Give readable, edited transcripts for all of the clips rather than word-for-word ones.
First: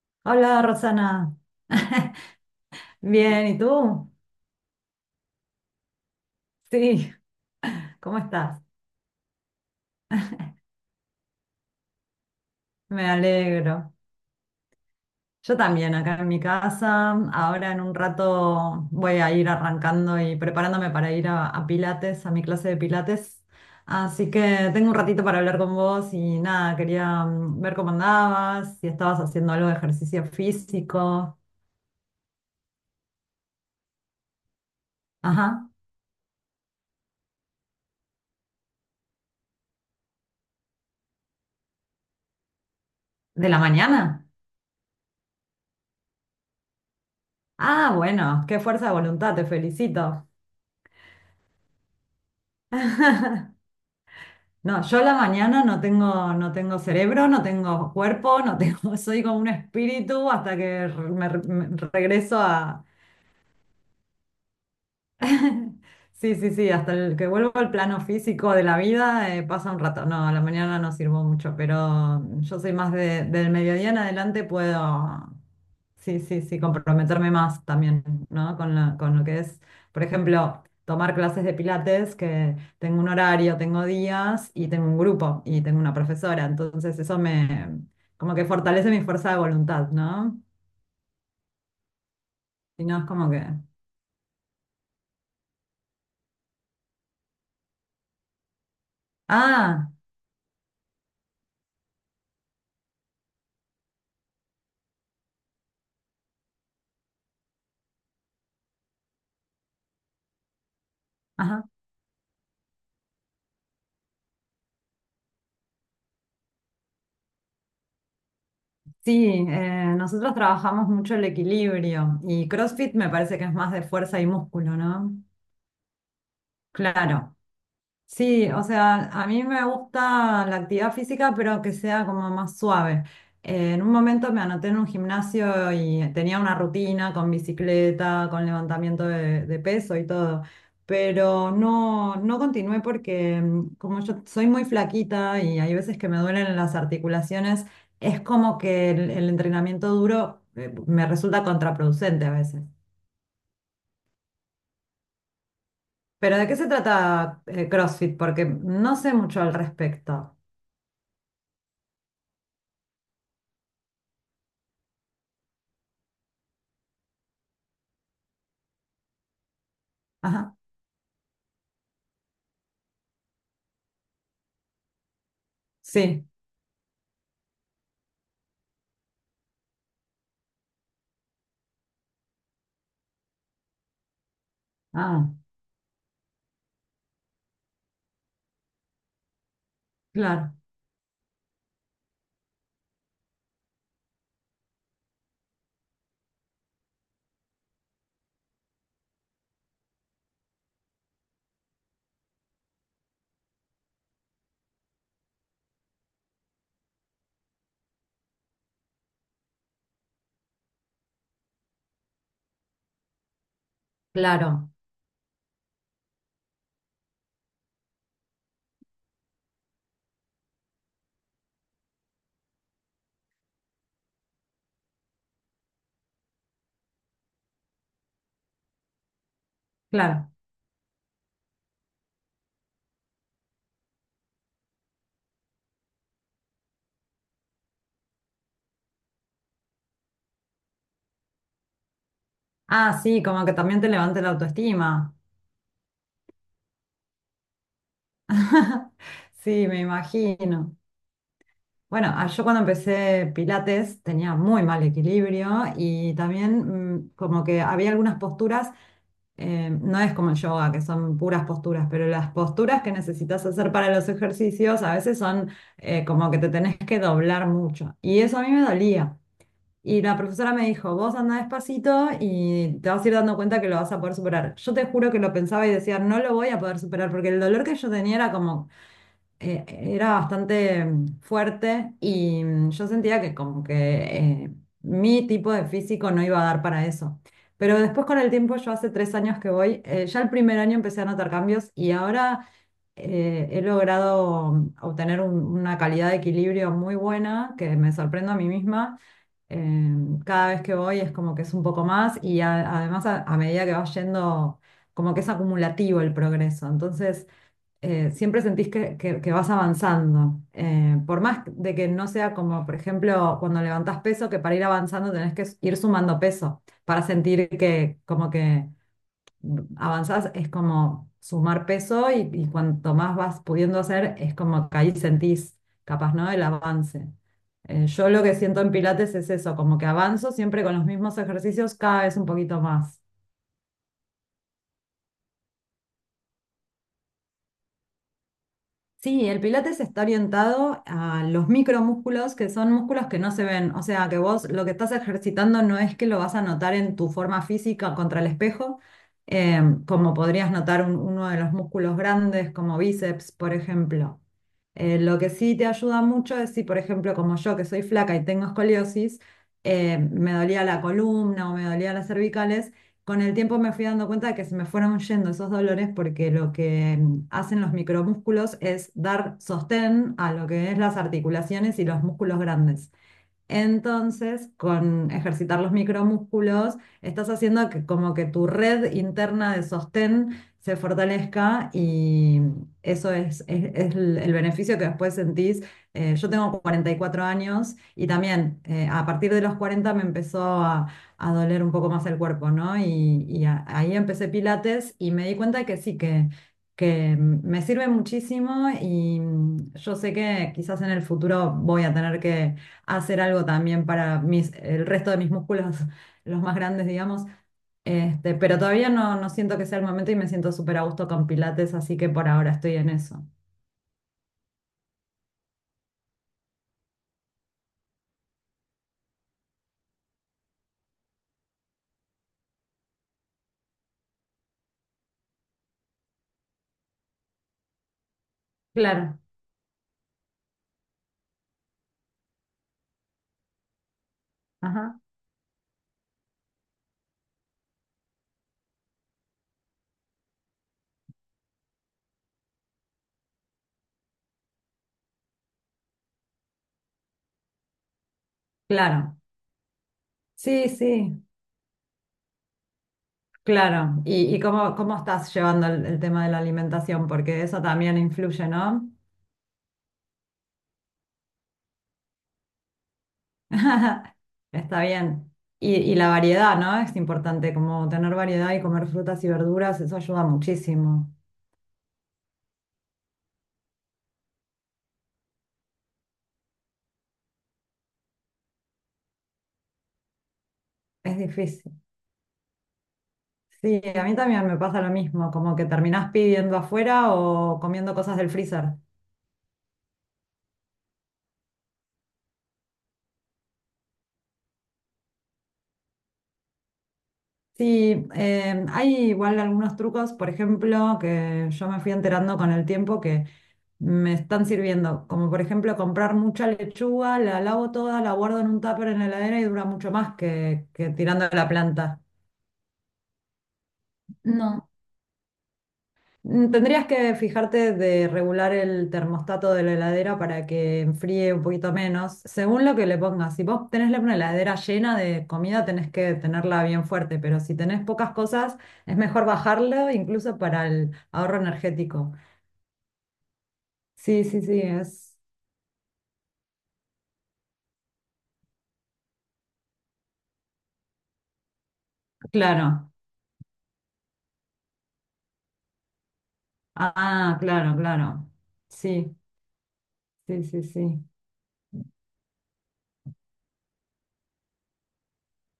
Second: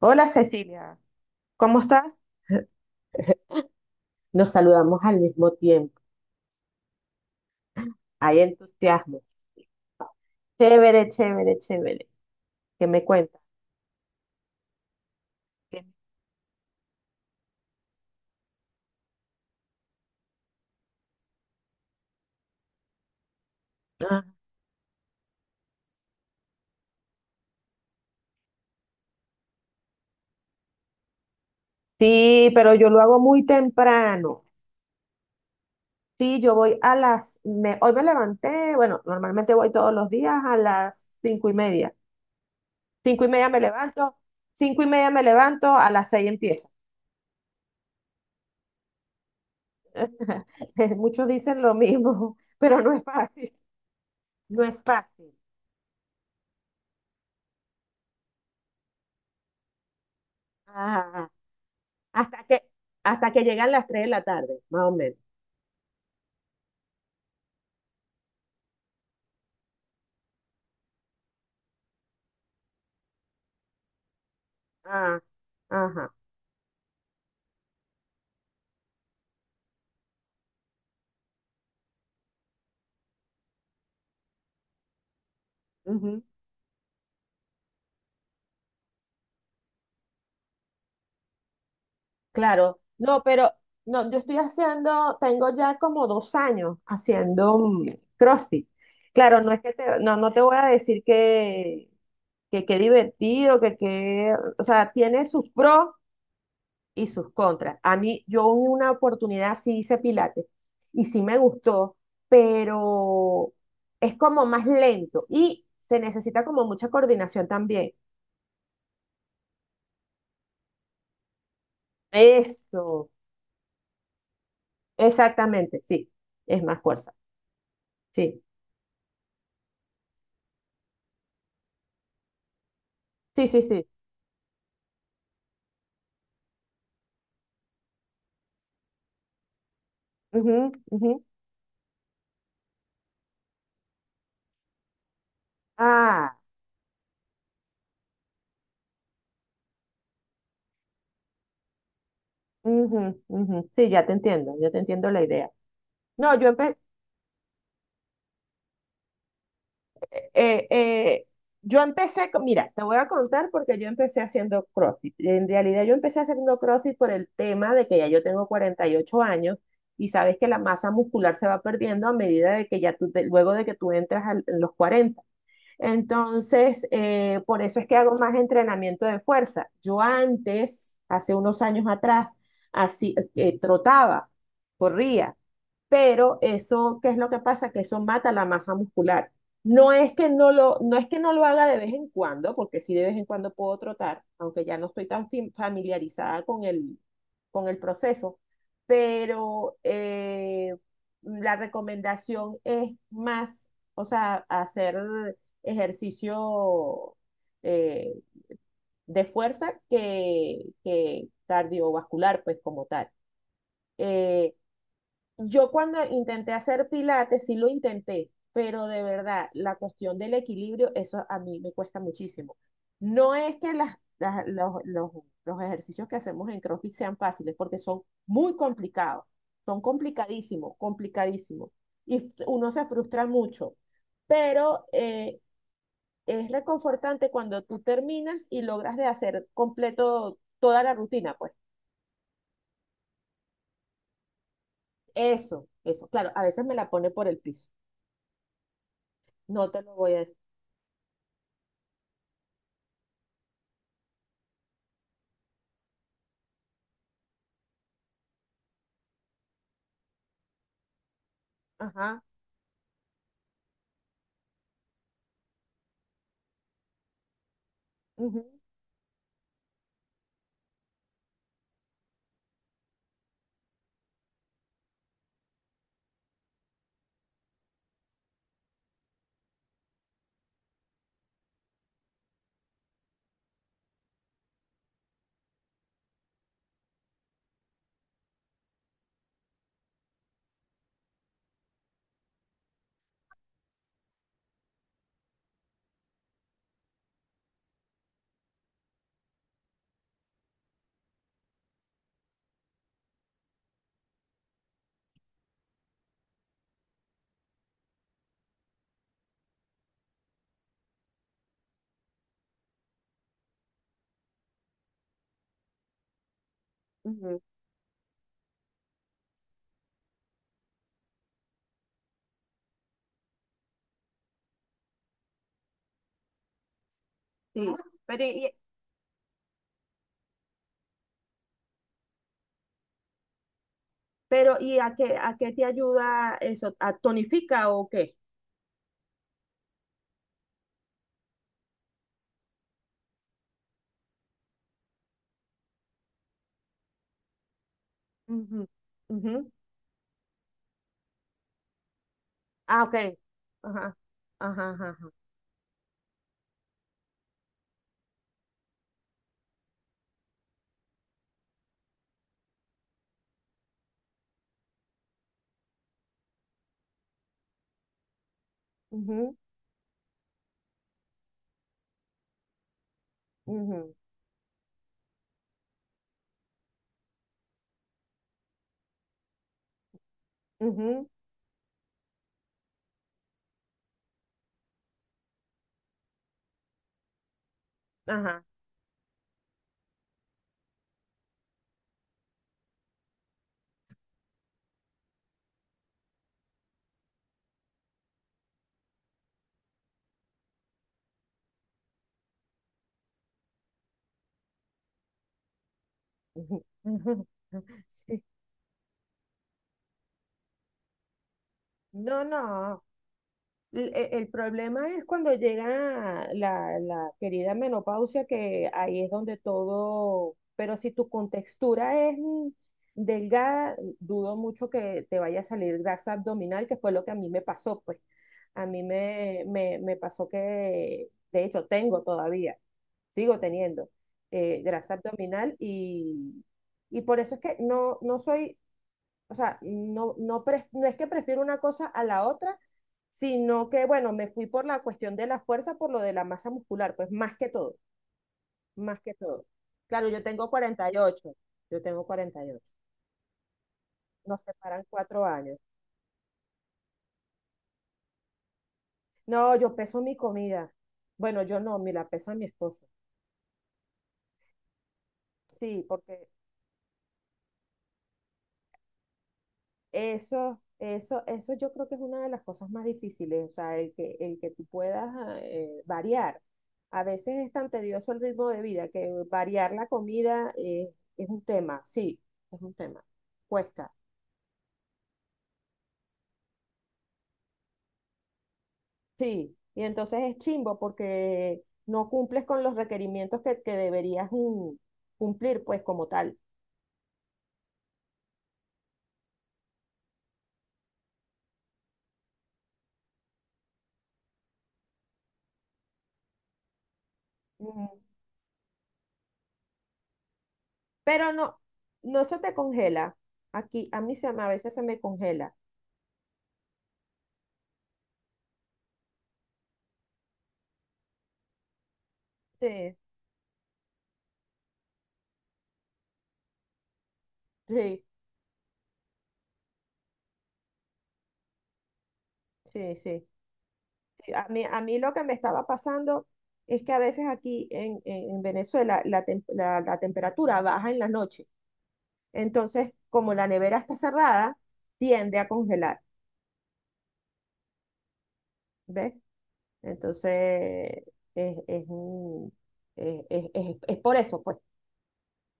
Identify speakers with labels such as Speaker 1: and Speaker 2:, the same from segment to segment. Speaker 1: Hola
Speaker 2: Hola,
Speaker 1: Cecilia,
Speaker 2: Rosana.
Speaker 1: ¿cómo estás?
Speaker 2: Bien, ¿y tú?
Speaker 1: Nos saludamos al mismo tiempo.
Speaker 2: Sí, ¿cómo
Speaker 1: Hay
Speaker 2: estás?
Speaker 1: entusiasmo. Chévere, chévere, chévere. ¿Qué me
Speaker 2: Me
Speaker 1: cuentas?
Speaker 2: alegro. Yo
Speaker 1: ¿Qué-
Speaker 2: también, acá en mi casa. Ahora en un rato voy a ir arrancando y preparándome para ir a Pilates, a mi clase de Pilates.
Speaker 1: Ah,
Speaker 2: Así que tengo un ratito para hablar con vos y nada, quería ver cómo andabas, si estabas haciendo algo de ejercicio físico.
Speaker 1: sí, pero yo lo hago muy temprano.
Speaker 2: Ajá,
Speaker 1: Sí, yo voy a las... hoy me levanté, bueno, normalmente voy todos los días a las cinco y media. Cinco y media
Speaker 2: ¿de
Speaker 1: me
Speaker 2: la
Speaker 1: levanto,
Speaker 2: mañana?
Speaker 1: cinco y media me levanto, a las seis empieza.
Speaker 2: Ah, bueno, qué fuerza de voluntad, te felicito.
Speaker 1: Muchos dicen lo mismo, pero no es fácil. No es
Speaker 2: No, yo a la
Speaker 1: fácil.
Speaker 2: mañana no tengo, no tengo cerebro, no tengo cuerpo, no tengo, soy como un espíritu hasta que re- me,
Speaker 1: Ajá.
Speaker 2: me regreso
Speaker 1: Hasta que,
Speaker 2: a,
Speaker 1: hasta que llegan las 3 de la tarde, más o menos.
Speaker 2: sí, sí, sí, hasta el que vuelvo al plano físico de la vida, pasa un rato. No, a la mañana no sirvo mucho, pero yo soy más del mediodía en adelante
Speaker 1: Ah,
Speaker 2: puedo,
Speaker 1: ajá,
Speaker 2: sí, sí, sí, comprometerme más también, ¿no? Con lo que es, por ejemplo, tomar clases de pilates, que tengo un horario, tengo días y tengo un grupo y tengo una
Speaker 1: ujú,
Speaker 2: profesora, entonces eso me, como que fortalece mi fuerza de voluntad, ¿no?
Speaker 1: claro.
Speaker 2: Si no, es
Speaker 1: No,
Speaker 2: como que,
Speaker 1: pero no, yo estoy haciendo, tengo ya como dos años haciendo CrossFit. Claro, no es que
Speaker 2: ah,
Speaker 1: te, no, no te voy a decir que qué divertido, que qué, o sea, tiene sus pros y sus contras. A mí, yo en una oportunidad sí hice pilates y sí me
Speaker 2: ajá.
Speaker 1: gustó, pero es como más lento y se necesita como mucha coordinación también.
Speaker 2: Sí, nosotros trabajamos mucho el equilibrio y CrossFit
Speaker 1: Eso,
Speaker 2: me parece que es más de fuerza y músculo, ¿no?
Speaker 1: exactamente, sí, es más fuerza,
Speaker 2: Claro.
Speaker 1: sí,
Speaker 2: Sí, o sea, a mí me gusta la actividad física, pero que sea como más suave.
Speaker 1: sí, sí,
Speaker 2: En
Speaker 1: sí.
Speaker 2: un momento me anoté en un gimnasio y tenía una rutina con bicicleta, con levantamiento de peso y todo,
Speaker 1: Ujú, ujú.
Speaker 2: pero no, no continué porque como yo soy muy flaquita y hay veces que me
Speaker 1: Ah,
Speaker 2: duelen las articulaciones, es como que el entrenamiento duro, me resulta contraproducente a veces.
Speaker 1: ujú, ujú. Sí, ya te entiendo, yo te entiendo la idea.
Speaker 2: Pero
Speaker 1: No,
Speaker 2: ¿de
Speaker 1: yo,
Speaker 2: qué se trata, CrossFit? Porque no sé mucho al respecto.
Speaker 1: eh, eh, yo empecé, mira, te voy a contar porque yo empecé haciendo CrossFit. En realidad yo empecé haciendo CrossFit por el tema de que ya yo tengo 48 años y sabes que
Speaker 2: Ajá.
Speaker 1: la masa muscular se va perdiendo a medida de que ya tú, luego de que tú entras en los 40.
Speaker 2: Sí,
Speaker 1: Entonces, por eso es que hago más entrenamiento de fuerza. Yo antes, hace unos años atrás, así, trotaba,
Speaker 2: ah,
Speaker 1: corría pero eso, ¿qué es lo que pasa? Que eso mata la masa muscular. No es que no
Speaker 2: claro,
Speaker 1: lo, no es que no lo haga de vez en cuando, porque sí de vez en cuando puedo trotar, aunque ya no estoy tan familiarizada con el proceso, pero la recomendación es más, o sea, hacer ejercicio eh, de fuerza que cardiovascular, pues como tal. Eh,
Speaker 2: claro,
Speaker 1: yo cuando intenté hacer pilates, sí lo intenté, pero de verdad, la cuestión del equilibrio, eso a mí me cuesta muchísimo. No es que las, los, los ejercicios que hacemos en CrossFit sean fáciles, porque son muy complicados, son
Speaker 2: claro.
Speaker 1: complicadísimos, complicadísimos, y uno se frustra mucho, pero es reconfortante cuando tú terminas y logras de hacer completo toda la rutina, pues.
Speaker 2: Ah, sí, como que también te levante la autoestima.
Speaker 1: Eso, eso. Claro, a veces me la pone por el piso.
Speaker 2: Sí,
Speaker 1: No
Speaker 2: me
Speaker 1: te lo voy a
Speaker 2: imagino. Bueno, ah, yo cuando empecé Pilates tenía muy mal equilibrio y también como que había algunas posturas, no es como el yoga, que son puras posturas, pero
Speaker 1: ajá.
Speaker 2: las posturas que necesitas hacer para los ejercicios a veces son, como que te tenés que doblar mucho. Y eso a
Speaker 1: Ujú,
Speaker 2: mí me dolía. Y la profesora me dijo, vos anda despacito y te vas a ir dando cuenta que lo vas a poder superar. Yo te juro que lo pensaba y decía, no lo voy a poder superar, porque el dolor que yo tenía era como, era bastante fuerte y yo sentía que como que, eh, mi tipo de físico no iba a dar para eso. Pero después con el tiempo, yo hace 3 años que voy, ya el primer año empecé a notar cambios y ahora he logrado obtener una calidad de equilibrio muy buena, que me sorprendo a mí misma, cada vez que voy es como que es un poco más y además a medida que vas yendo, como que es acumulativo el progreso. Entonces, siempre sentís que vas avanzando. Por más de que no sea como, por ejemplo, cuando levantás peso, que para ir avanzando tenés que ir sumando peso para
Speaker 1: ujú,
Speaker 2: sentir que como que avanzás, es como sumar peso y cuanto más vas pudiendo hacer, es como que ahí sentís, capaz, ¿no? El avance.
Speaker 1: sí.
Speaker 2: Yo lo
Speaker 1: Pero,
Speaker 2: que
Speaker 1: y,
Speaker 2: siento en Pilates es eso, como que avanzo siempre con los mismos ejercicios cada vez un poquito más.
Speaker 1: pero, ¿y a qué te ayuda eso? ¿A tonifica o qué?
Speaker 2: Sí, el pilates está orientado a los micromúsculos, que son músculos que no se ven. O sea, que vos lo que estás ejercitando no es que lo vas a notar en tu forma física contra el
Speaker 1: Ujú,
Speaker 2: espejo,
Speaker 1: ujú.
Speaker 2: como podrías notar uno de los músculos grandes, como
Speaker 1: Ah, ok.
Speaker 2: bíceps, por
Speaker 1: Ajá.
Speaker 2: ejemplo.
Speaker 1: Ajá, ajá, ajá.
Speaker 2: Lo que sí te ayuda mucho es si, por ejemplo, como yo, que soy flaca y tengo escoliosis, me dolía la columna o me dolía las cervicales. Con el tiempo me fui dando cuenta de que se me fueron yendo esos dolores, porque lo que hacen los micromúsculos es
Speaker 1: Ujú,
Speaker 2: dar sostén a lo que es las articulaciones y los músculos grandes.
Speaker 1: ujú,
Speaker 2: Entonces, con ejercitar los micromúsculos, estás haciendo que como que tu red interna de sostén se
Speaker 1: ujú,
Speaker 2: fortalezca y eso es el beneficio que después sentís. Yo tengo 44 años y
Speaker 1: ajá.
Speaker 2: también, a partir de los 40 me empezó a doler un poco más el cuerpo, ¿no? Y ahí empecé Pilates y me di cuenta que sí, que me sirve muchísimo y yo sé que quizás en el futuro voy a tener que hacer algo también para el resto de mis músculos, los más
Speaker 1: Ujú,
Speaker 2: grandes,
Speaker 1: ujú.
Speaker 2: digamos.
Speaker 1: Sí.
Speaker 2: Pero todavía no, no siento que sea el momento y me siento súper a gusto con Pilates, así que
Speaker 1: No,
Speaker 2: por ahora estoy
Speaker 1: no.
Speaker 2: en eso.
Speaker 1: El, e, problema es cuando llega la, la querida menopausia, que ahí es donde todo, pero si tu contextura es delgada, dudo mucho que te vaya a salir grasa abdominal, que fue lo que a mí me pasó, pues. A mí
Speaker 2: Claro,
Speaker 1: me, me, me pasó que, de hecho, tengo todavía, sigo teniendo grasa
Speaker 2: ajá,
Speaker 1: abdominal y por eso es que no, no soy o sea, no, no, no es que prefiero una cosa a la otra, sino que, bueno, me fui por la cuestión de la fuerza, por lo de la masa muscular, pues más que todo, más que
Speaker 2: claro.
Speaker 1: todo. Claro, yo tengo
Speaker 2: Sí,
Speaker 1: cuarenta y
Speaker 2: sí,
Speaker 1: ocho, yo tengo 48.
Speaker 2: claro. ¿Y,
Speaker 1: Nos
Speaker 2: y cómo,
Speaker 1: separan
Speaker 2: cómo
Speaker 1: cuatro
Speaker 2: estás
Speaker 1: años.
Speaker 2: llevando el tema de la alimentación? Porque eso también influye, ¿no?
Speaker 1: No, yo peso mi comida. Bueno, yo no, me la pesa mi esposo.
Speaker 2: Está bien. Y,
Speaker 1: Sí,
Speaker 2: y la
Speaker 1: porque
Speaker 2: variedad, ¿no? Es importante, como tener variedad y comer frutas y verduras, eso ayuda
Speaker 1: Eso,
Speaker 2: muchísimo.
Speaker 1: eso, eso yo creo que es una de las cosas más difíciles, o sea, el que tú puedas ah, variar. A veces es tan tedioso el ritmo de vida que variar la comida
Speaker 2: Es
Speaker 1: es un
Speaker 2: difícil.
Speaker 1: tema, sí, es un tema,
Speaker 2: Sí,
Speaker 1: cuesta,
Speaker 2: a mí también me pasa lo mismo, como que terminás pidiendo afuera o comiendo cosas del freezer.
Speaker 1: sí. Y entonces es chimbo porque no cumples con los requerimientos que deberías cumplir, pues como tal.
Speaker 2: Sí, hay igual algunos trucos, por ejemplo, que yo me fui enterando con el tiempo que me están sirviendo, como por ejemplo comprar mucha lechuga, la lavo
Speaker 1: Ujú.
Speaker 2: toda, la guardo en un tupper en la heladera y dura mucho más que tirando
Speaker 1: Pero
Speaker 2: a la
Speaker 1: no,
Speaker 2: planta.
Speaker 1: no se te congela. Aquí, a mí se, a
Speaker 2: No.
Speaker 1: veces se me congela.
Speaker 2: Tendrías que fijarte de regular el termostato de la heladera para que enfríe un poquito menos, según lo que
Speaker 1: Sí,
Speaker 2: le pongas. Si vos tenés una heladera llena de comida, tenés que tenerla bien fuerte, pero si tenés
Speaker 1: sí,
Speaker 2: pocas cosas, es mejor bajarlo incluso para el ahorro energético.
Speaker 1: sí, sí.
Speaker 2: Sí, sí, sí,
Speaker 1: A mí lo
Speaker 2: es
Speaker 1: que me estaba pasando es que a veces aquí en, en Venezuela la, la temperatura baja en la noche.
Speaker 2: claro.
Speaker 1: Entonces, como la nevera está cerrada, tiende a congelar,
Speaker 2: Ah, claro, claro.
Speaker 1: ¿ves?
Speaker 2: Sí, sí, sí,
Speaker 1: Entonces,
Speaker 2: sí.
Speaker 1: es, es por eso, pues.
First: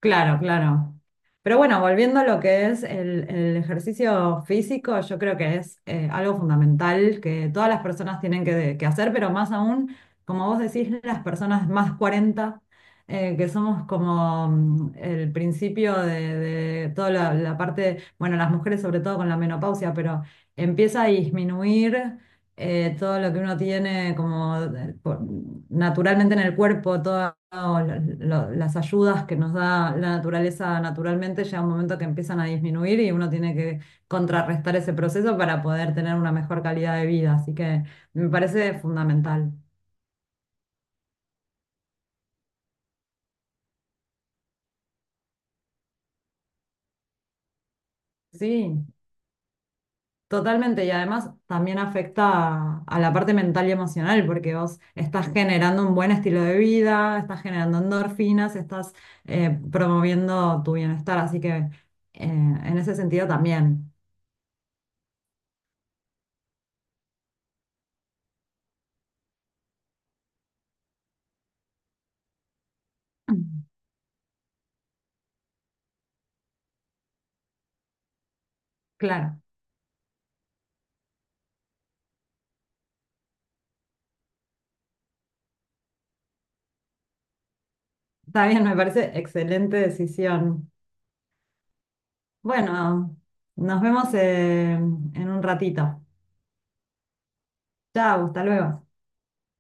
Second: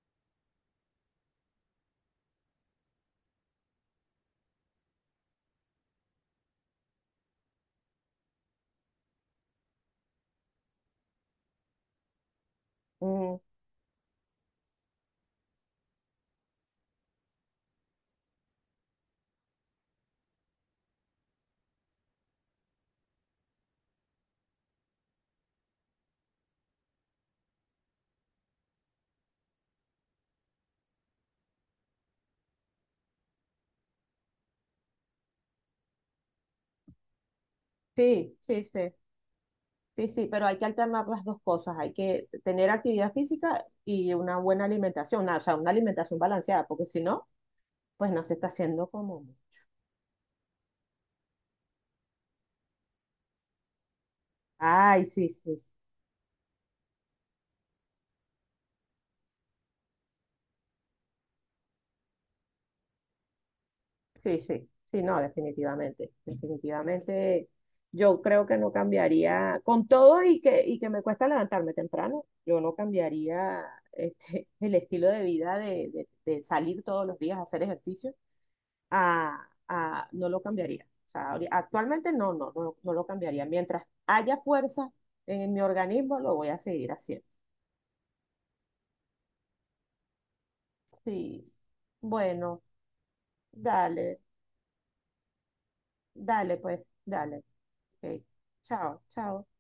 Speaker 2: Claro, claro. Pero bueno, volviendo a lo que es el ejercicio físico, yo creo que es, algo fundamental que todas las personas tienen que hacer, pero más aún, como vos decís, las personas más 40,
Speaker 1: Mm,
Speaker 2: que somos como, el principio de toda la parte, bueno, las mujeres sobre todo con la menopausia, pero empieza a disminuir, todo lo que uno tiene como naturalmente en el cuerpo, todas las ayudas que nos da la naturaleza naturalmente, llega un momento que empiezan a disminuir y uno tiene que contrarrestar ese proceso para poder tener una mejor calidad de vida. Así que me
Speaker 1: sí, sí,
Speaker 2: parece
Speaker 1: sí,
Speaker 2: fundamental.
Speaker 1: sí, sí, pero hay que alternar las dos cosas. Hay que tener actividad física y una buena alimentación, una- o sea, una alimentación balanceada, porque si no, pues no se está
Speaker 2: Sí.
Speaker 1: haciendo como...
Speaker 2: Totalmente, y además también afecta a la parte mental y emocional, porque vos
Speaker 1: Ay, sí,
Speaker 2: estás
Speaker 1: sí,
Speaker 2: generando un buen estilo de vida, estás generando endorfinas, estás, promoviendo tu bienestar, así que, en ese sentido también.
Speaker 1: sí, sí, sí, no, definitivamente, definitivamente. Yo creo que no cambiaría, con todo y que me cuesta levantarme temprano, yo no cambiaría este, el estilo de vida de, de salir todos los días a hacer ejercicio,
Speaker 2: Claro,
Speaker 1: a, no lo cambiaría. O sea, actualmente no, no, no, no lo cambiaría. Mientras haya fuerza en mi organismo, lo voy a seguir haciendo.
Speaker 2: está bien, me parece excelente decisión.
Speaker 1: Sí, bueno,
Speaker 2: Bueno, nos vemos,
Speaker 1: dale,
Speaker 2: en un ratito.
Speaker 1: dale, pues, dale. Ok,
Speaker 2: Chao, hasta luego.
Speaker 1: chao, chao.